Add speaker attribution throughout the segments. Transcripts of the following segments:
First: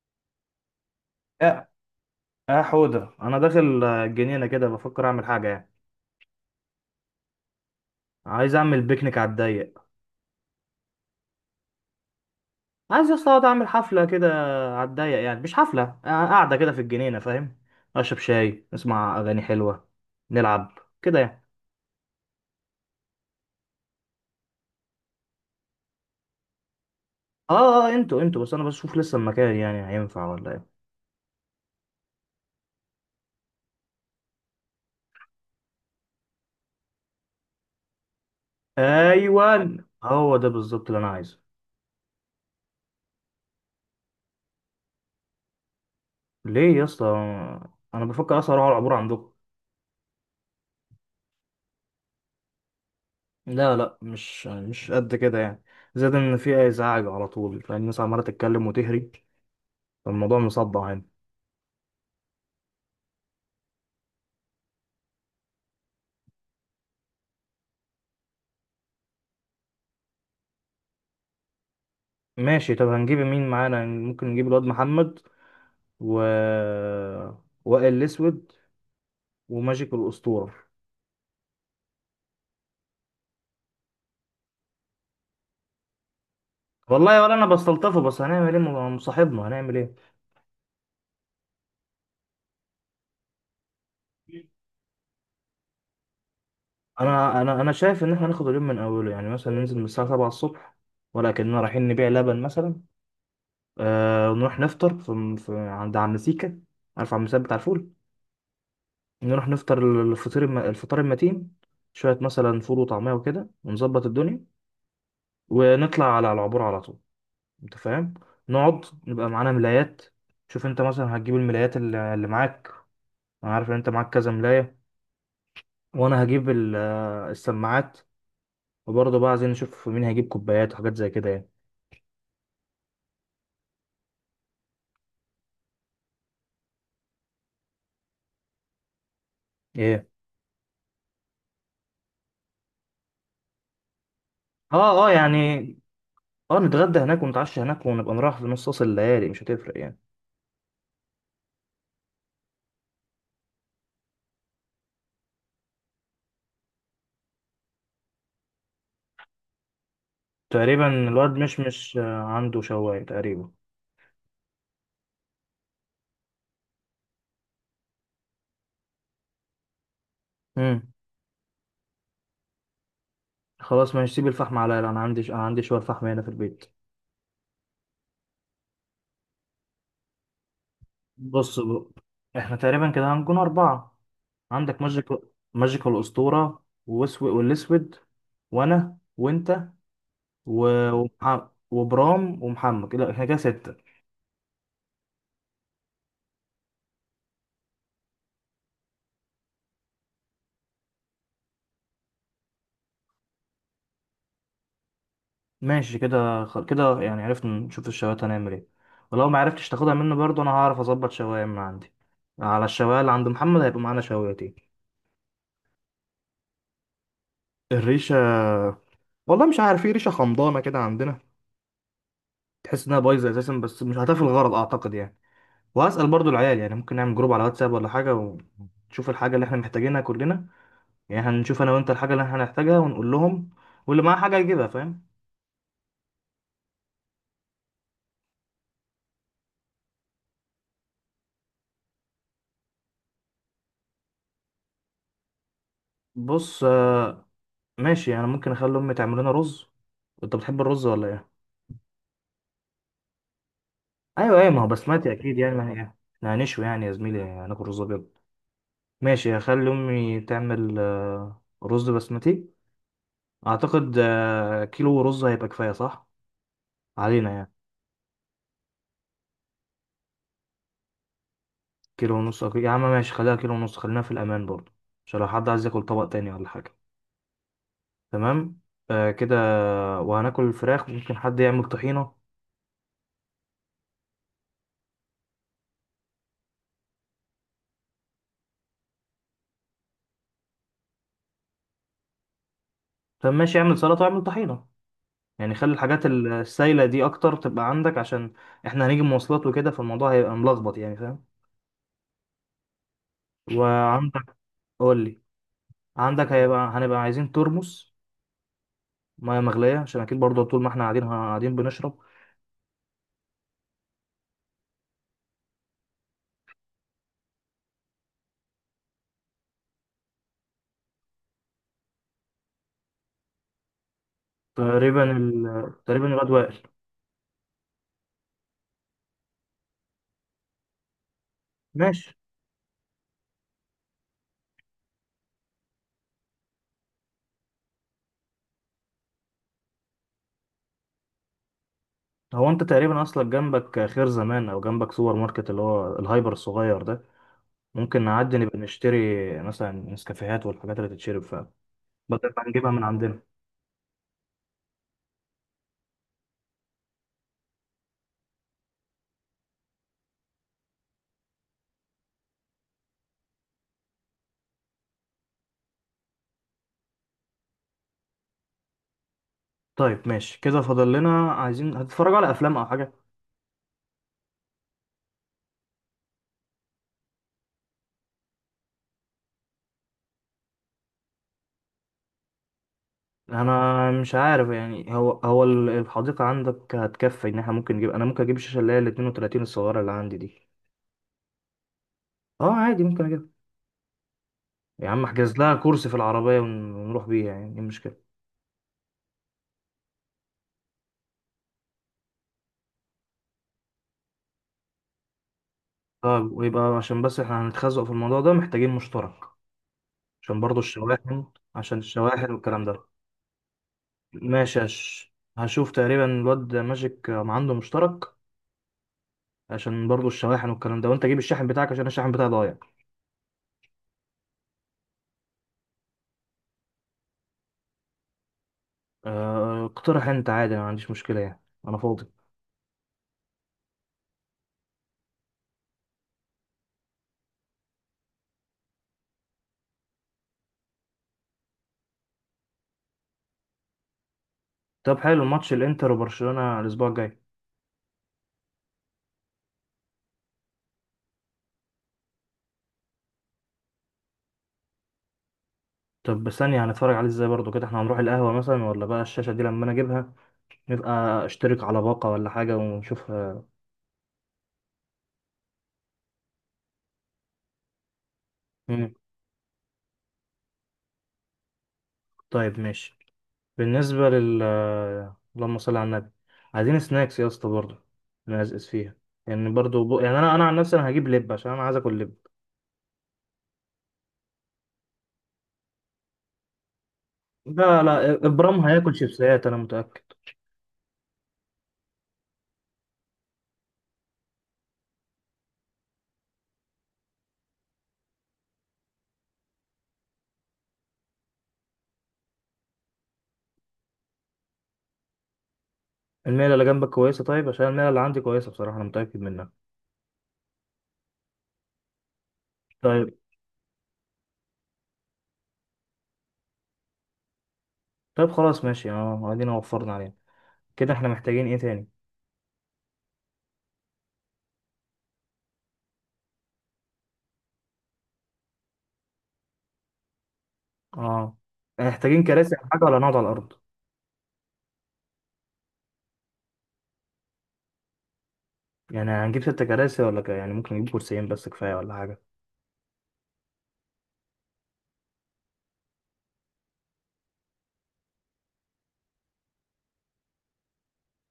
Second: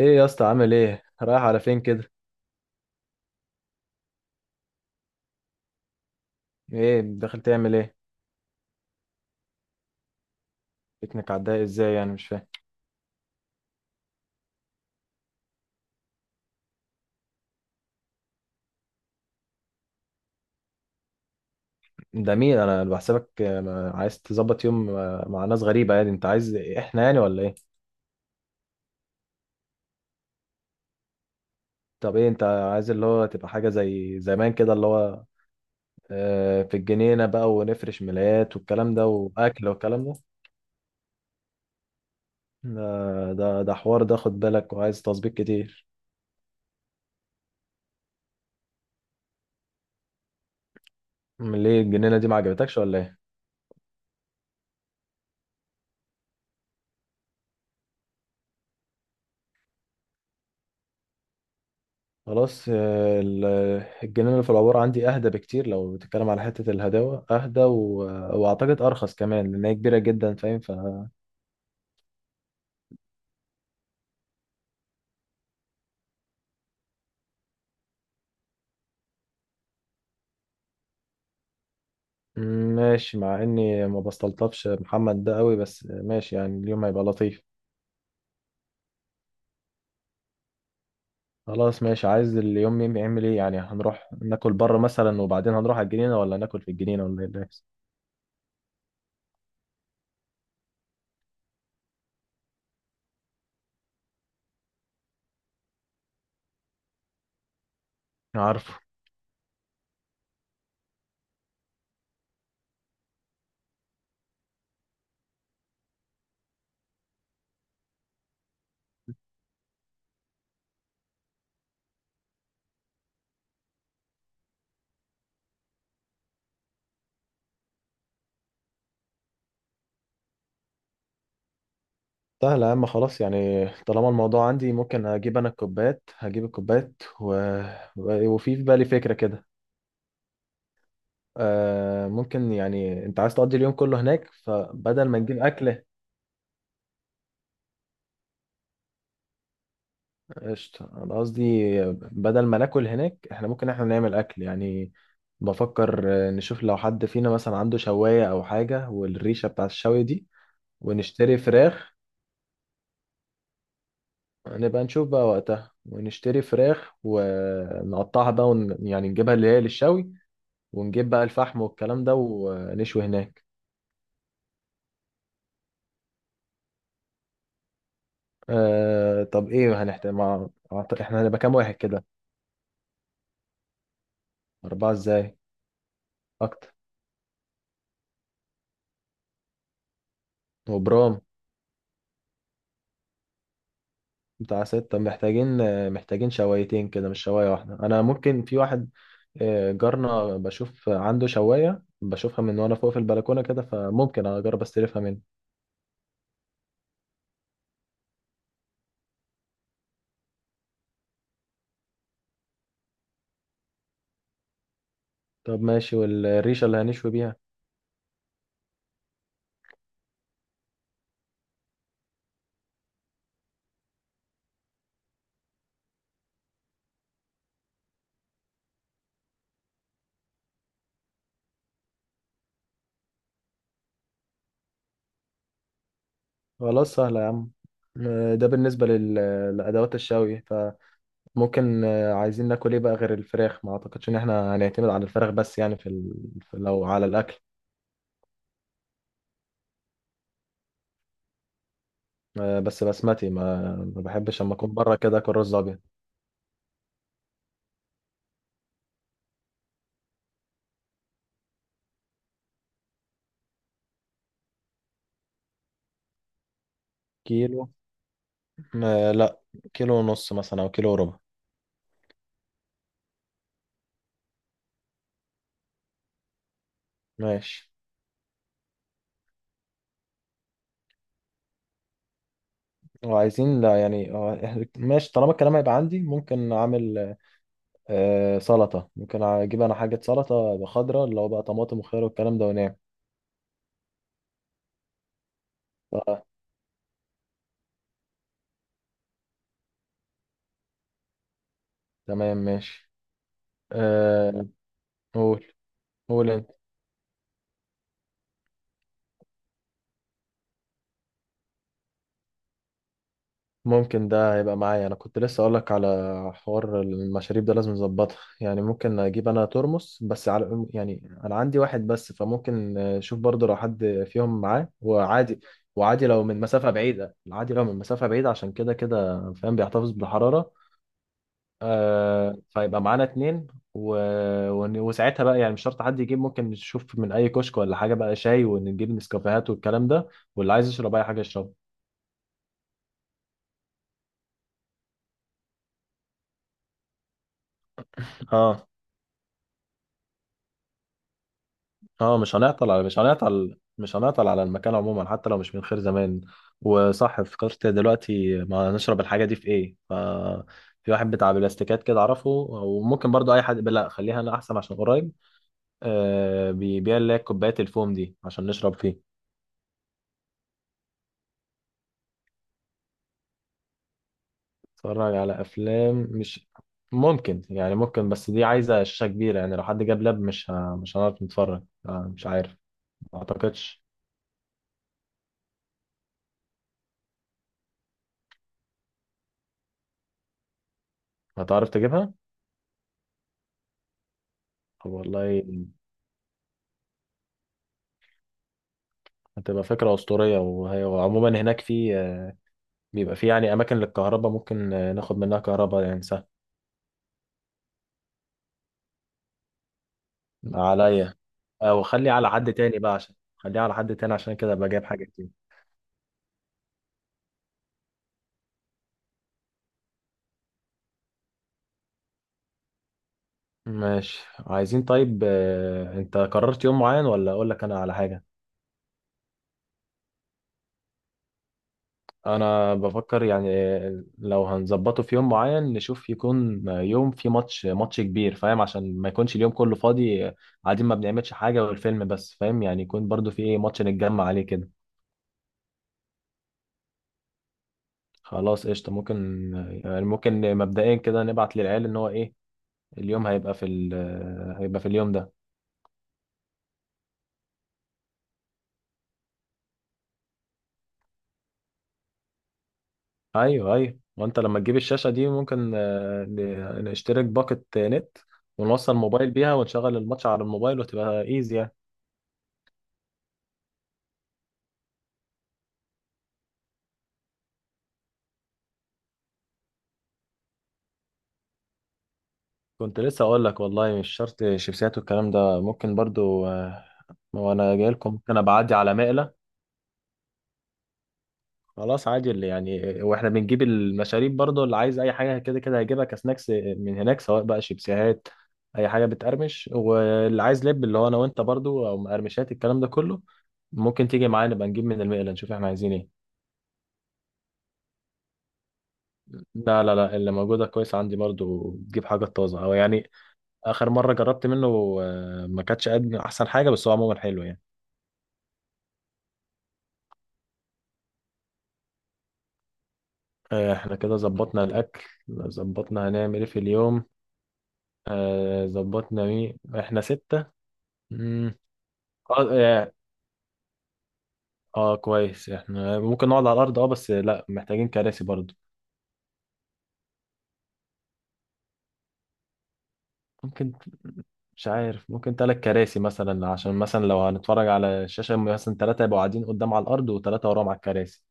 Speaker 1: ايه يا اسطى، عامل ايه؟ رايح على
Speaker 2: اه
Speaker 1: فين كده؟
Speaker 2: اه، حوده، انا داخل، الجنينه كده، بفكر اعمل حاجه يعني.
Speaker 1: ايه داخل تعمل ايه؟
Speaker 2: عايز اعمل بيكنيك على الضيق.
Speaker 1: بيكنيك؟ عداها ازاي يعني؟ مش فاهم.
Speaker 2: عايز اصلا اقعد اعمل حفله كده، على الضيق يعني مش حفله، قاعده كده في الجنينه فاهم. اشرب شاي، اسمع اغاني حلوه، نلعب كده يعني.
Speaker 1: ده مين؟ انا بحسبك عايز تظبط يوم مع ناس غريبه، يعني انت عايز احنا يعني ولا
Speaker 2: اه
Speaker 1: ايه؟
Speaker 2: اه اه، انتوا بس انا بشوف لسه المكان، يعني هينفع ولا ايه؟
Speaker 1: طب ايه انت عايز؟ اللي هو تبقى حاجه زي زمان كده، اللي هو في الجنينه بقى، ونفرش ملايات والكلام ده، واكل
Speaker 2: ايوه،
Speaker 1: والكلام ده.
Speaker 2: هو ده بالظبط اللي انا عايزه.
Speaker 1: ده حوار ده، خد بالك، وعايز تظبيط كتير.
Speaker 2: ليه يا اسطى؟ انا بفكر اصلا اروح على العبور عندكم.
Speaker 1: ليه الجنينه دي ما عجبتكش ولا ايه؟
Speaker 2: لا لا، مش قد كده يعني. زاد ان في ازعاج على طول، فالناس عماله تتكلم وتهري، الموضوع مصدع هنا.
Speaker 1: خلاص. الجنينة اللي في العبور عندي أهدى بكتير، لو بتتكلم على حتة الهداوة أهدى وأعتقد أرخص كمان، لأن هي كبيرة جدا، فاهم؟
Speaker 2: ماشي، طب هنجيب مين معانا؟ ممكن نجيب الواد محمد، و وائل الاسود، وماجيك الاسطوره.
Speaker 1: ماشي، مع إني ما بستلطفش محمد ده قوي، بس ماشي يعني، اليوم هيبقى
Speaker 2: والله ولا
Speaker 1: لطيف.
Speaker 2: انا بستلطفه، بس هنعمل ايه؟ ما هو صاحبنا، هنعمل ايه.
Speaker 1: خلاص، ماشي. عايز اليوم يعمل إيه يعني؟ هنروح ناكل بره مثلا، وبعدين هنروح على الجنينة، ولا ناكل في الجنينة، ولا إيه اللي
Speaker 2: انا انا
Speaker 1: هيحصل؟
Speaker 2: انا شايف ان احنا ناخد اليوم من اوله، يعني مثلا ننزل من الساعه 7 الصبح، ولكننا رايحين نبيع لبن مثلا. ونروح نفطر في عند عم سيكا، عارف عم سيكا بتاع الفول.
Speaker 1: عارفه.
Speaker 2: نروح نفطر الفطير الفطار المتين، شويه مثلا فول وطعميه وكده، ونظبط الدنيا ونطلع على العبور على طول. انت فاهم. نقعد، نبقى معانا ملايات. شوف انت مثلا هتجيب الملايات اللي معاك، انا عارف ان انت معاك كذا ملاية. وانا هجيب السماعات. وبرضه بقى عايزين نشوف مين هيجيب كوبايات وحاجات زي كده يعني.
Speaker 1: سهل يا عم، خلاص يعني. طالما الموضوع عندي، ممكن أجيب أنا الكوبايات، هجيب الكوبايات وفي في بالي فكرة كده.
Speaker 2: ايه؟
Speaker 1: ممكن يعني، انت عايز تقضي اليوم كله هناك،
Speaker 2: اه
Speaker 1: فبدل
Speaker 2: اه
Speaker 1: ما
Speaker 2: يعني.
Speaker 1: نجيب اكل.
Speaker 2: اه نتغدى هناك ونتعشى هناك، ونبقى نروح في نص وسط الليالي، مش هتفرق يعني.
Speaker 1: قشطة، انا قصدي، بدل ما ناكل هناك، احنا ممكن احنا نعمل اكل يعني. بفكر نشوف لو حد فينا مثلا عنده شواية او حاجة، والريشة بتاع الشوي دي.
Speaker 2: تقريبا الواد
Speaker 1: ونشتري
Speaker 2: مش
Speaker 1: فراخ.
Speaker 2: مش آه، عنده شواية تقريبا.
Speaker 1: نبقى نشوف بقى وقتها، ونشتري فراخ ونقطعها بقى، يعني نجيبها اللي هي للشوي.
Speaker 2: امم.
Speaker 1: ونجيب بقى الفحم والكلام ده، ونشوي هناك.
Speaker 2: خلاص ماشي، سيب الفحم عليا، لا، انا عندي، شوية فحم هنا في البيت.
Speaker 1: طب ايه هنحتاج احنا هنبقى كام
Speaker 2: بص
Speaker 1: واحد
Speaker 2: بقى.
Speaker 1: كده؟
Speaker 2: احنا تقريبا كده هنكون أربعة. عندك
Speaker 1: أربعة
Speaker 2: ماجيك،
Speaker 1: ازاي؟
Speaker 2: ماجيك الأسطورة،
Speaker 1: اكتر.
Speaker 2: واسود والأسود، وأنا وأنت، و...
Speaker 1: وبرام.
Speaker 2: وبرام ومحمد، كده احنا كده ستة.
Speaker 1: بتاع ستة، محتاجين. محتاجين شوايتين كده، مش شواية واحدة. انا ممكن في واحد، جارنا، بشوف عنده شواية، بشوفها من وانا فوق في البلكونة كده، فممكن اجرب استلفها منه.
Speaker 2: ماشي كده، كده يعني عرفنا نشوف الشواية هنعمل ايه. ولو ما عرفتش تاخدها منه برضه، أنا هعرف أظبط شواية من عندي، على الشواية اللي عند محمد هيبقى معانا شوايتين.
Speaker 1: طب ماشي. والريشة اللي هنشوي بيها؟
Speaker 2: الريشة، والله مش عارف، ايه ريشة خمضانة كده عندنا، تحس إنها بايظة أساسا، بس مش هتفي الغرض أعتقد يعني. وهسأل برضه العيال، يعني ممكن نعمل جروب على واتساب ولا حاجة، ونشوف الحاجة اللي احنا محتاجينها كلنا. يعني هنشوف انا وانت الحاجه اللي احنا هنحتاجها ونقول لهم، واللي معاه حاجه يجيبها، فاهم.
Speaker 1: خلاص، سهلة يا عم. ده بالنسبة لأدوات الشوي. فممكن عايزين ناكل ايه بقى غير الفراخ؟ ما اعتقدش ان احنا هنعتمد على الفراخ بس يعني، في
Speaker 2: بص،
Speaker 1: لو على الاكل.
Speaker 2: ماشي. انا ممكن اخلي امي تعمل لنا رز، انت بتحب الرز ولا ايه؟
Speaker 1: بس بسمتي، ما
Speaker 2: ايوه
Speaker 1: بحبش
Speaker 2: ايه،
Speaker 1: اما
Speaker 2: ما هو
Speaker 1: اكون بره
Speaker 2: بسمتي
Speaker 1: كده اكل
Speaker 2: اكيد يعني،
Speaker 1: رز
Speaker 2: ما هي
Speaker 1: ابيض.
Speaker 2: احنا هنشوي يعني يا زميلي، هناكل رز ابيض. ماشي، هخلي امي تعمل رز بسمتي. اعتقد كيلو رز هيبقى كفايه، صح، علينا يعني.
Speaker 1: كيلو؟ ما لا، كيلو ونص مثلا، او كيلو وربع.
Speaker 2: كيلو ونص يا عم ماشي، خليها كيلو ونص، خلينا في الامان برضه، عشان لو حد عايز ياكل طبق تاني ولا حاجه.
Speaker 1: ماشي.
Speaker 2: تمام. كده. وهناكل الفراخ، ممكن حد يعمل طحينه.
Speaker 1: وعايزين، لا يعني، ماشي، طالما الكلام هيبقى عندي ممكن اعمل سلطة. ممكن اجيب انا حاجة سلطة خضراء، اللي هو بقى طماطم وخيار والكلام ده، ونعم.
Speaker 2: طب ماشي، اعمل سلطة واعمل طحينة، يعني خلي الحاجات
Speaker 1: آه،
Speaker 2: السايلة دي أكتر تبقى عندك، عشان إحنا هنيجي مواصلات وكده، فالموضوع هيبقى ملخبط يعني، فاهم.
Speaker 1: تمام، ماشي.
Speaker 2: وعندك.
Speaker 1: آه.
Speaker 2: قول لي.
Speaker 1: قول. قول
Speaker 2: عندك
Speaker 1: انت.
Speaker 2: هيبقى، هنبقى عايزين ترمس مياه مغلية، عشان أكيد برضه طول ما إحنا قاعدين، قاعدين بنشرب.
Speaker 1: ممكن ده هيبقى معايا. انا كنت لسه اقولك على حوار المشاريب ده، لازم نظبطها يعني. ممكن اجيب انا ترمس بس، على يعني انا عندي واحد بس، فممكن اشوف برضه لو حد فيهم معاه،
Speaker 2: تقريبا
Speaker 1: وعادي،
Speaker 2: تقريبا
Speaker 1: وعادي لو
Speaker 2: الواد
Speaker 1: من
Speaker 2: وائل.
Speaker 1: مسافة بعيدة، عادي لو من مسافة بعيدة، عشان كده كده فاهم بيحتفظ بالحرارة.
Speaker 2: ماشي.
Speaker 1: فيبقى معانا اتنين و... وساعتها بقى يعني، مش شرط حد يجيب، ممكن نشوف من اي كشك ولا حاجة بقى شاي، ونجيب نسكافيهات والكلام ده، واللي عايز يشرب اي حاجة يشربها.
Speaker 2: هو أنت تقريبا أصلا جنبك خير زمان، أو جنبك سوبر ماركت اللي هو الهايبر الصغير ده، ممكن نعدي نبقى
Speaker 1: اه،
Speaker 2: نشتري مثلا نسكافيهات والحاجات اللي تتشرب، فبدل
Speaker 1: اه.
Speaker 2: ما نجيبها من عندنا.
Speaker 1: مش هنعطل على المكان عموما، حتى لو مش من خير زمان. وصح، فكرت دلوقتي ما نشرب الحاجة دي في ايه؟ في واحد بتاع بلاستيكات كده اعرفه، وممكن برضو اي حد. لا، خليها انا احسن عشان قريب. بيبيع اللي هي كوبايات الفوم دي، عشان نشرب فيه.
Speaker 2: طيب ماشي كده، فاضل لنا عايزين، هتتفرجوا على افلام او حاجه؟
Speaker 1: اتفرج على افلام؟ مش ممكن بس دي عايزة شاشة كبيرة يعني. لو حد جاب لاب، مش هنعرف نتفرج. مش عارف. ما اعتقدش.
Speaker 2: انا مش عارف يعني، هو الحديقه عندك هتكفي ان احنا ممكن نجيب، انا ممكن اجيب الشاشه اللي هي ال 32 الصغيره اللي عندي دي.
Speaker 1: هتعرف تجيبها؟
Speaker 2: اه عادي، ممكن اجيبها، يا
Speaker 1: طب
Speaker 2: عم احجز
Speaker 1: والله،
Speaker 2: لها كرسي في العربيه، ونروح بيها، يعني ايه المشكله.
Speaker 1: هتبقى فكرة أسطورية. وعموما، هناك في، بيبقى في يعني أماكن للكهرباء، ممكن ناخد منها كهرباء يعني، سهل.
Speaker 2: طيب ويبقى، عشان بس احنا هنتخزق في الموضوع ده، محتاجين مشترك عشان برضو
Speaker 1: عليا.
Speaker 2: الشواحن، عشان
Speaker 1: أو خلي على
Speaker 2: الشواحن
Speaker 1: حد
Speaker 2: والكلام
Speaker 1: تاني
Speaker 2: ده.
Speaker 1: بقى، عشان خليها على حد تاني، عشان كده
Speaker 2: ماشي،
Speaker 1: أبقى جايب حاجة كتير.
Speaker 2: هشوف تقريبا الواد ماجيك ما عنده مشترك، عشان برضو الشواحن والكلام ده، وانت جيب الشاحن بتاعك عشان الشاحن بتاعي ضايع.
Speaker 1: ماشي، عايزين، طيب أنت قررت يوم معين، ولا أقول لك أنا على حاجة؟
Speaker 2: اقترح انت عادي، انا ما عنديش مشكله يعني، انا فاضي.
Speaker 1: أنا بفكر يعني، لو هنظبطه في يوم معين، نشوف يكون يوم في ماتش كبير، فاهم؟ عشان ما يكونش اليوم كله فاضي، قاعدين ما بنعملش حاجة والفيلم بس، فاهم يعني، يكون برضو في إيه، ماتش نتجمع عليه كده.
Speaker 2: طب حلو، ماتش الانتر وبرشلونه الاسبوع الجاي.
Speaker 1: خلاص، قشطة، ممكن. يعني ممكن مبدئيا كده نبعت للعيال ان هو ايه. اليوم هيبقى في هيبقى في اليوم ده.
Speaker 2: طب ثانيه، هنتفرج عليه ازاي برضو كده؟ احنا هنروح القهوه مثلا ولا بقى الشاشه دي لما انا اجيبها، نبقى اشترك على باقه ولا حاجه ونشوفها.
Speaker 1: ايوه، ايوه. وانت لما تجيب الشاشة دي، ممكن نشترك باقة نت،
Speaker 2: مم.
Speaker 1: ونوصل موبايل بيها، ونشغل الماتش على الموبايل، وتبقى ايزي يعني.
Speaker 2: طيب ماشي. بالنسبه لل اللهم صل على النبي، عايزين سناكس يا اسطى برضو، نقزقز فيها يعني، برضو يعني انا عن نفسي انا هجيب لب، عشان انا عايز اكل لب.
Speaker 1: كنت لسه اقول لك، والله مش شرط شيبسيات والكلام ده، ممكن برضو، وانا
Speaker 2: لا
Speaker 1: جاي لكم
Speaker 2: لا،
Speaker 1: ممكن ابقى
Speaker 2: ابرام
Speaker 1: اعدي
Speaker 2: هياكل
Speaker 1: على مقلة.
Speaker 2: شيبسيات، انا متاكد.
Speaker 1: خلاص، عادي. اللي يعني واحنا بنجيب المشاريب برضه، اللي عايز اي حاجه كده كده هيجيبها كسناكس من هناك، سواء بقى شيبسيهات، اي حاجه بتقرمش، واللي عايز لب اللي هو انا وانت برضه، او مقرمشات الكلام ده كله. ممكن تيجي معانا، نبقى نجيب من المقله، نشوف احنا عايزين ايه.
Speaker 2: الميله اللي جنبك كويسه، طيب عشان الميله اللي عندي كويسه بصراحه انا متاكد منها.
Speaker 1: لا، لا، لا، اللي موجوده كويس. عندي برضه تجيب حاجه طازه او يعني،
Speaker 2: طيب.
Speaker 1: اخر مره جربت منه، ما كانتش قد احسن حاجه، بس هو عموما حلو يعني.
Speaker 2: طيب خلاص ماشي، اه، ادينا وفرنا عليها، كده احنا محتاجين ايه تاني؟
Speaker 1: احنا كده ظبطنا الاكل، ظبطنا هنعمل ايه في اليوم، ظبطنا مين احنا، ستة.
Speaker 2: اه،
Speaker 1: مم،
Speaker 2: محتاجين
Speaker 1: اه،
Speaker 2: كراسي او حاجه
Speaker 1: اه.
Speaker 2: ولا نقعد على الارض؟
Speaker 1: كويس، احنا ممكن نقعد على الارض، اه بس لا، محتاجين كراسي برضو.
Speaker 2: يعني هنجيب ست كراسي ولا يعني ممكن نجيب كرسيين بس كفايه ولا حاجه؟
Speaker 1: ممكن. مش عارف، ممكن ثلاث كراسي مثلا، عشان مثلا لو هنتفرج على الشاشة، مثلا ثلاثة يبقوا قاعدين قدام على الارض، وثلاثة وراهم على الكراسي.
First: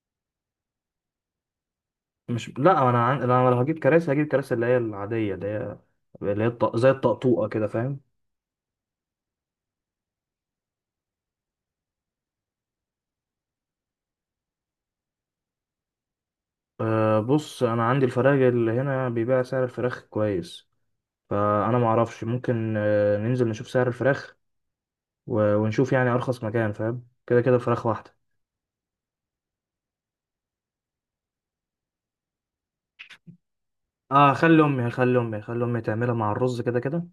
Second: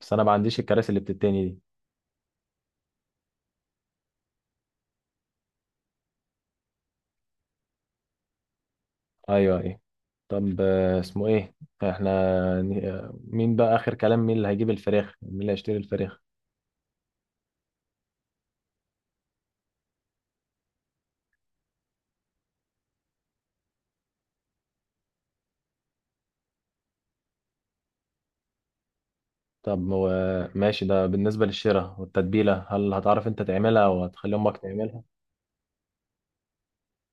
Speaker 1: بس انا ما عنديش الكراسي اللي بتتني دي.
Speaker 2: مش لا، انا انا لو هجيب كراسي، هجيب كراسي اللي هي العاديه، اللي هي زي الطقطوقه كده فاهم.
Speaker 1: ايوه، ايه؟ طب اسمه ايه، احنا، مين بقى اخر كلام؟ مين اللي هيجيب الفراخ؟ مين اللي هيشتري الفراخ؟
Speaker 2: بص انا عندي، الفراخ اللي هنا بيبيع سعر الفراخ كويس، فانا ما اعرفش، ممكن ننزل نشوف سعر الفراخ، ونشوف يعني ارخص مكان، فاهم، كده كده الفراخ واحده.
Speaker 1: طب هو، ماشي، ده بالنسبة للشراء والتتبيلة، هل هتعرف انت تعملها،
Speaker 2: اه،
Speaker 1: وهتخلي امك تعملها؟
Speaker 2: خلي امي تعملها مع الرز كده كده،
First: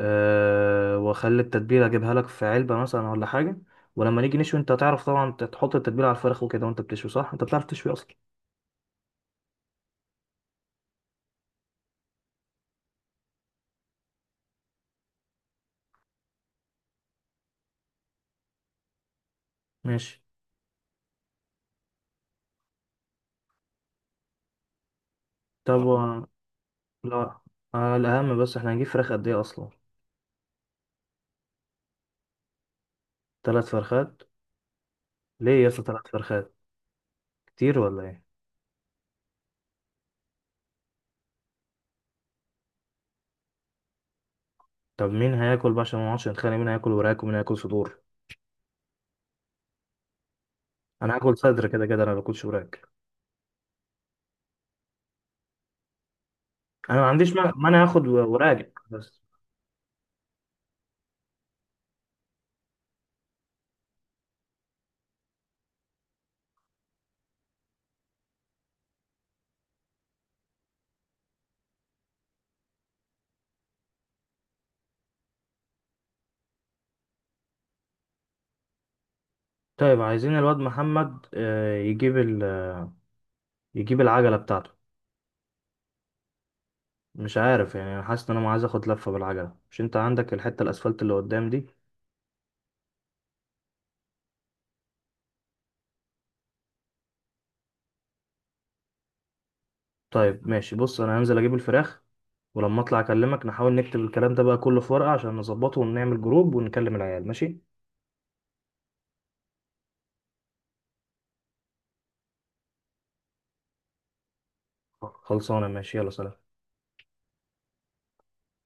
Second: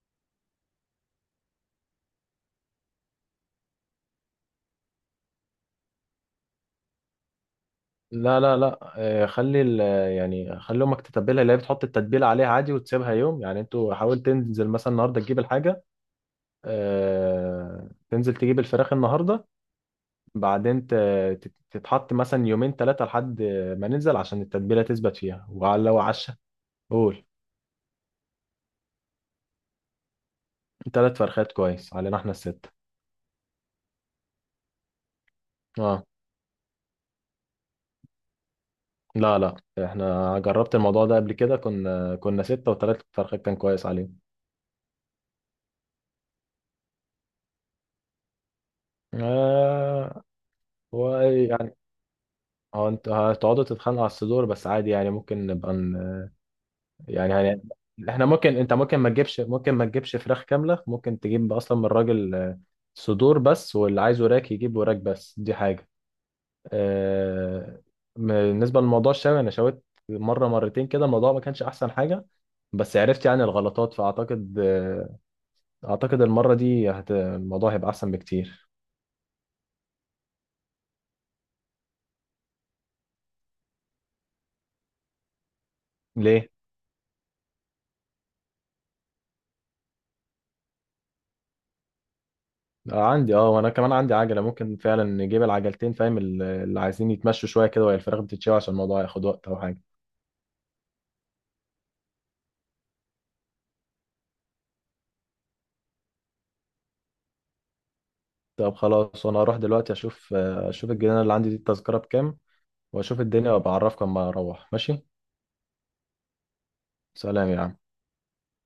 Speaker 2: واخلي التتبيله اجيبها لك في علبه مثلا ولا حاجه، ولما نيجي نشوي انت هتعرف طبعا تحط التتبيله على الفراخ وكده، وانت بتشوي صح، انت بتعرف تشوي اصلا.
Speaker 1: لا، لا، لا، خلي يعني خلي امك تتبلها، اللي هي بتحط التتبيله عليها عادي، وتسيبها يوم يعني. انتوا حاول تنزل مثلا النهارده، تجيب الحاجه، تنزل تجيب الفراخ النهارده.
Speaker 2: ماشي،
Speaker 1: بعدين تتحط مثلا يومين، ثلاثه، لحد ما ننزل، عشان التتبيله تثبت فيها، وعلى
Speaker 2: طب،
Speaker 1: لو
Speaker 2: اه،
Speaker 1: عشا. قول.
Speaker 2: لا، الاهم بس احنا هنجيب فراخ قد ايه اصلا؟
Speaker 1: ثلاث فرخات كويس علينا، احنا الستة.
Speaker 2: ثلاث فرخات. ليه يا اسطى
Speaker 1: اه.
Speaker 2: ثلاث فرخات؟ كتير ولا ايه؟
Speaker 1: لا، لا، احنا جربت الموضوع ده قبل كده، كنا ستة وثلاث فرخات، كان كويس عليهم.
Speaker 2: طب مين هياكل بقى عشان ما نقعدش نتخانق، مين هياكل وراك ومين هياكل صدور؟
Speaker 1: آه.
Speaker 2: انا هاكل صدر كده كده، انا ما باكلش وراك.
Speaker 1: اه، انتوا هتقعدوا تتخانقوا على الصدور بس، عادي يعني. ممكن نبقى
Speaker 2: انا ما عنديش
Speaker 1: يعني
Speaker 2: مانع، اخد
Speaker 1: احنا ممكن
Speaker 2: وراك
Speaker 1: انت ممكن، ما
Speaker 2: بس.
Speaker 1: تجيبش ممكن ما تجيبش فراخ كاملة، ممكن تجيب اصلا من الراجل، صدور بس، واللي عايز وراك يجيب وراك، بس دي حاجة. آه، بالنسبة لموضوع الشوي، انا شويت مرة مرتين كده، الموضوع ما كانش احسن حاجة، بس عرفت يعني الغلطات. فاعتقد، اعتقد المرة دي الموضوع هيبقى احسن بكتير.
Speaker 2: طيب عايزين الواد محمد يجيب العجله بتاعته،
Speaker 1: ليه؟
Speaker 2: مش عارف يعني انا حاسس ان انا عايز اخد لفه بالعجله، مش انت عندك الحته الاسفلت اللي قدام دي؟
Speaker 1: عندي. اه وانا كمان عندي عجله، ممكن فعلا نجيب العجلتين، فاهم؟ اللي عايزين يتمشوا شويه كده وهي الفراخ بتتشوي، عشان الموضوع هياخد وقت او حاجه.
Speaker 2: طيب ماشي، بص انا هنزل اجيب الفراخ ولما اطلع اكلمك، نحاول نكتب الكلام ده بقى كله في ورقه عشان نظبطه ونعمل جروب ونكلم العيال، ماشي.
Speaker 1: طب خلاص، وانا هروح دلوقتي اشوف الجنينه اللي عندي دي، التذكره بكام، واشوف الدنيا، وابقى اعرفك اما اروح. ماشي.
Speaker 2: خلصانه ماشي، يلا سلام.
Speaker 1: سلام يا عم.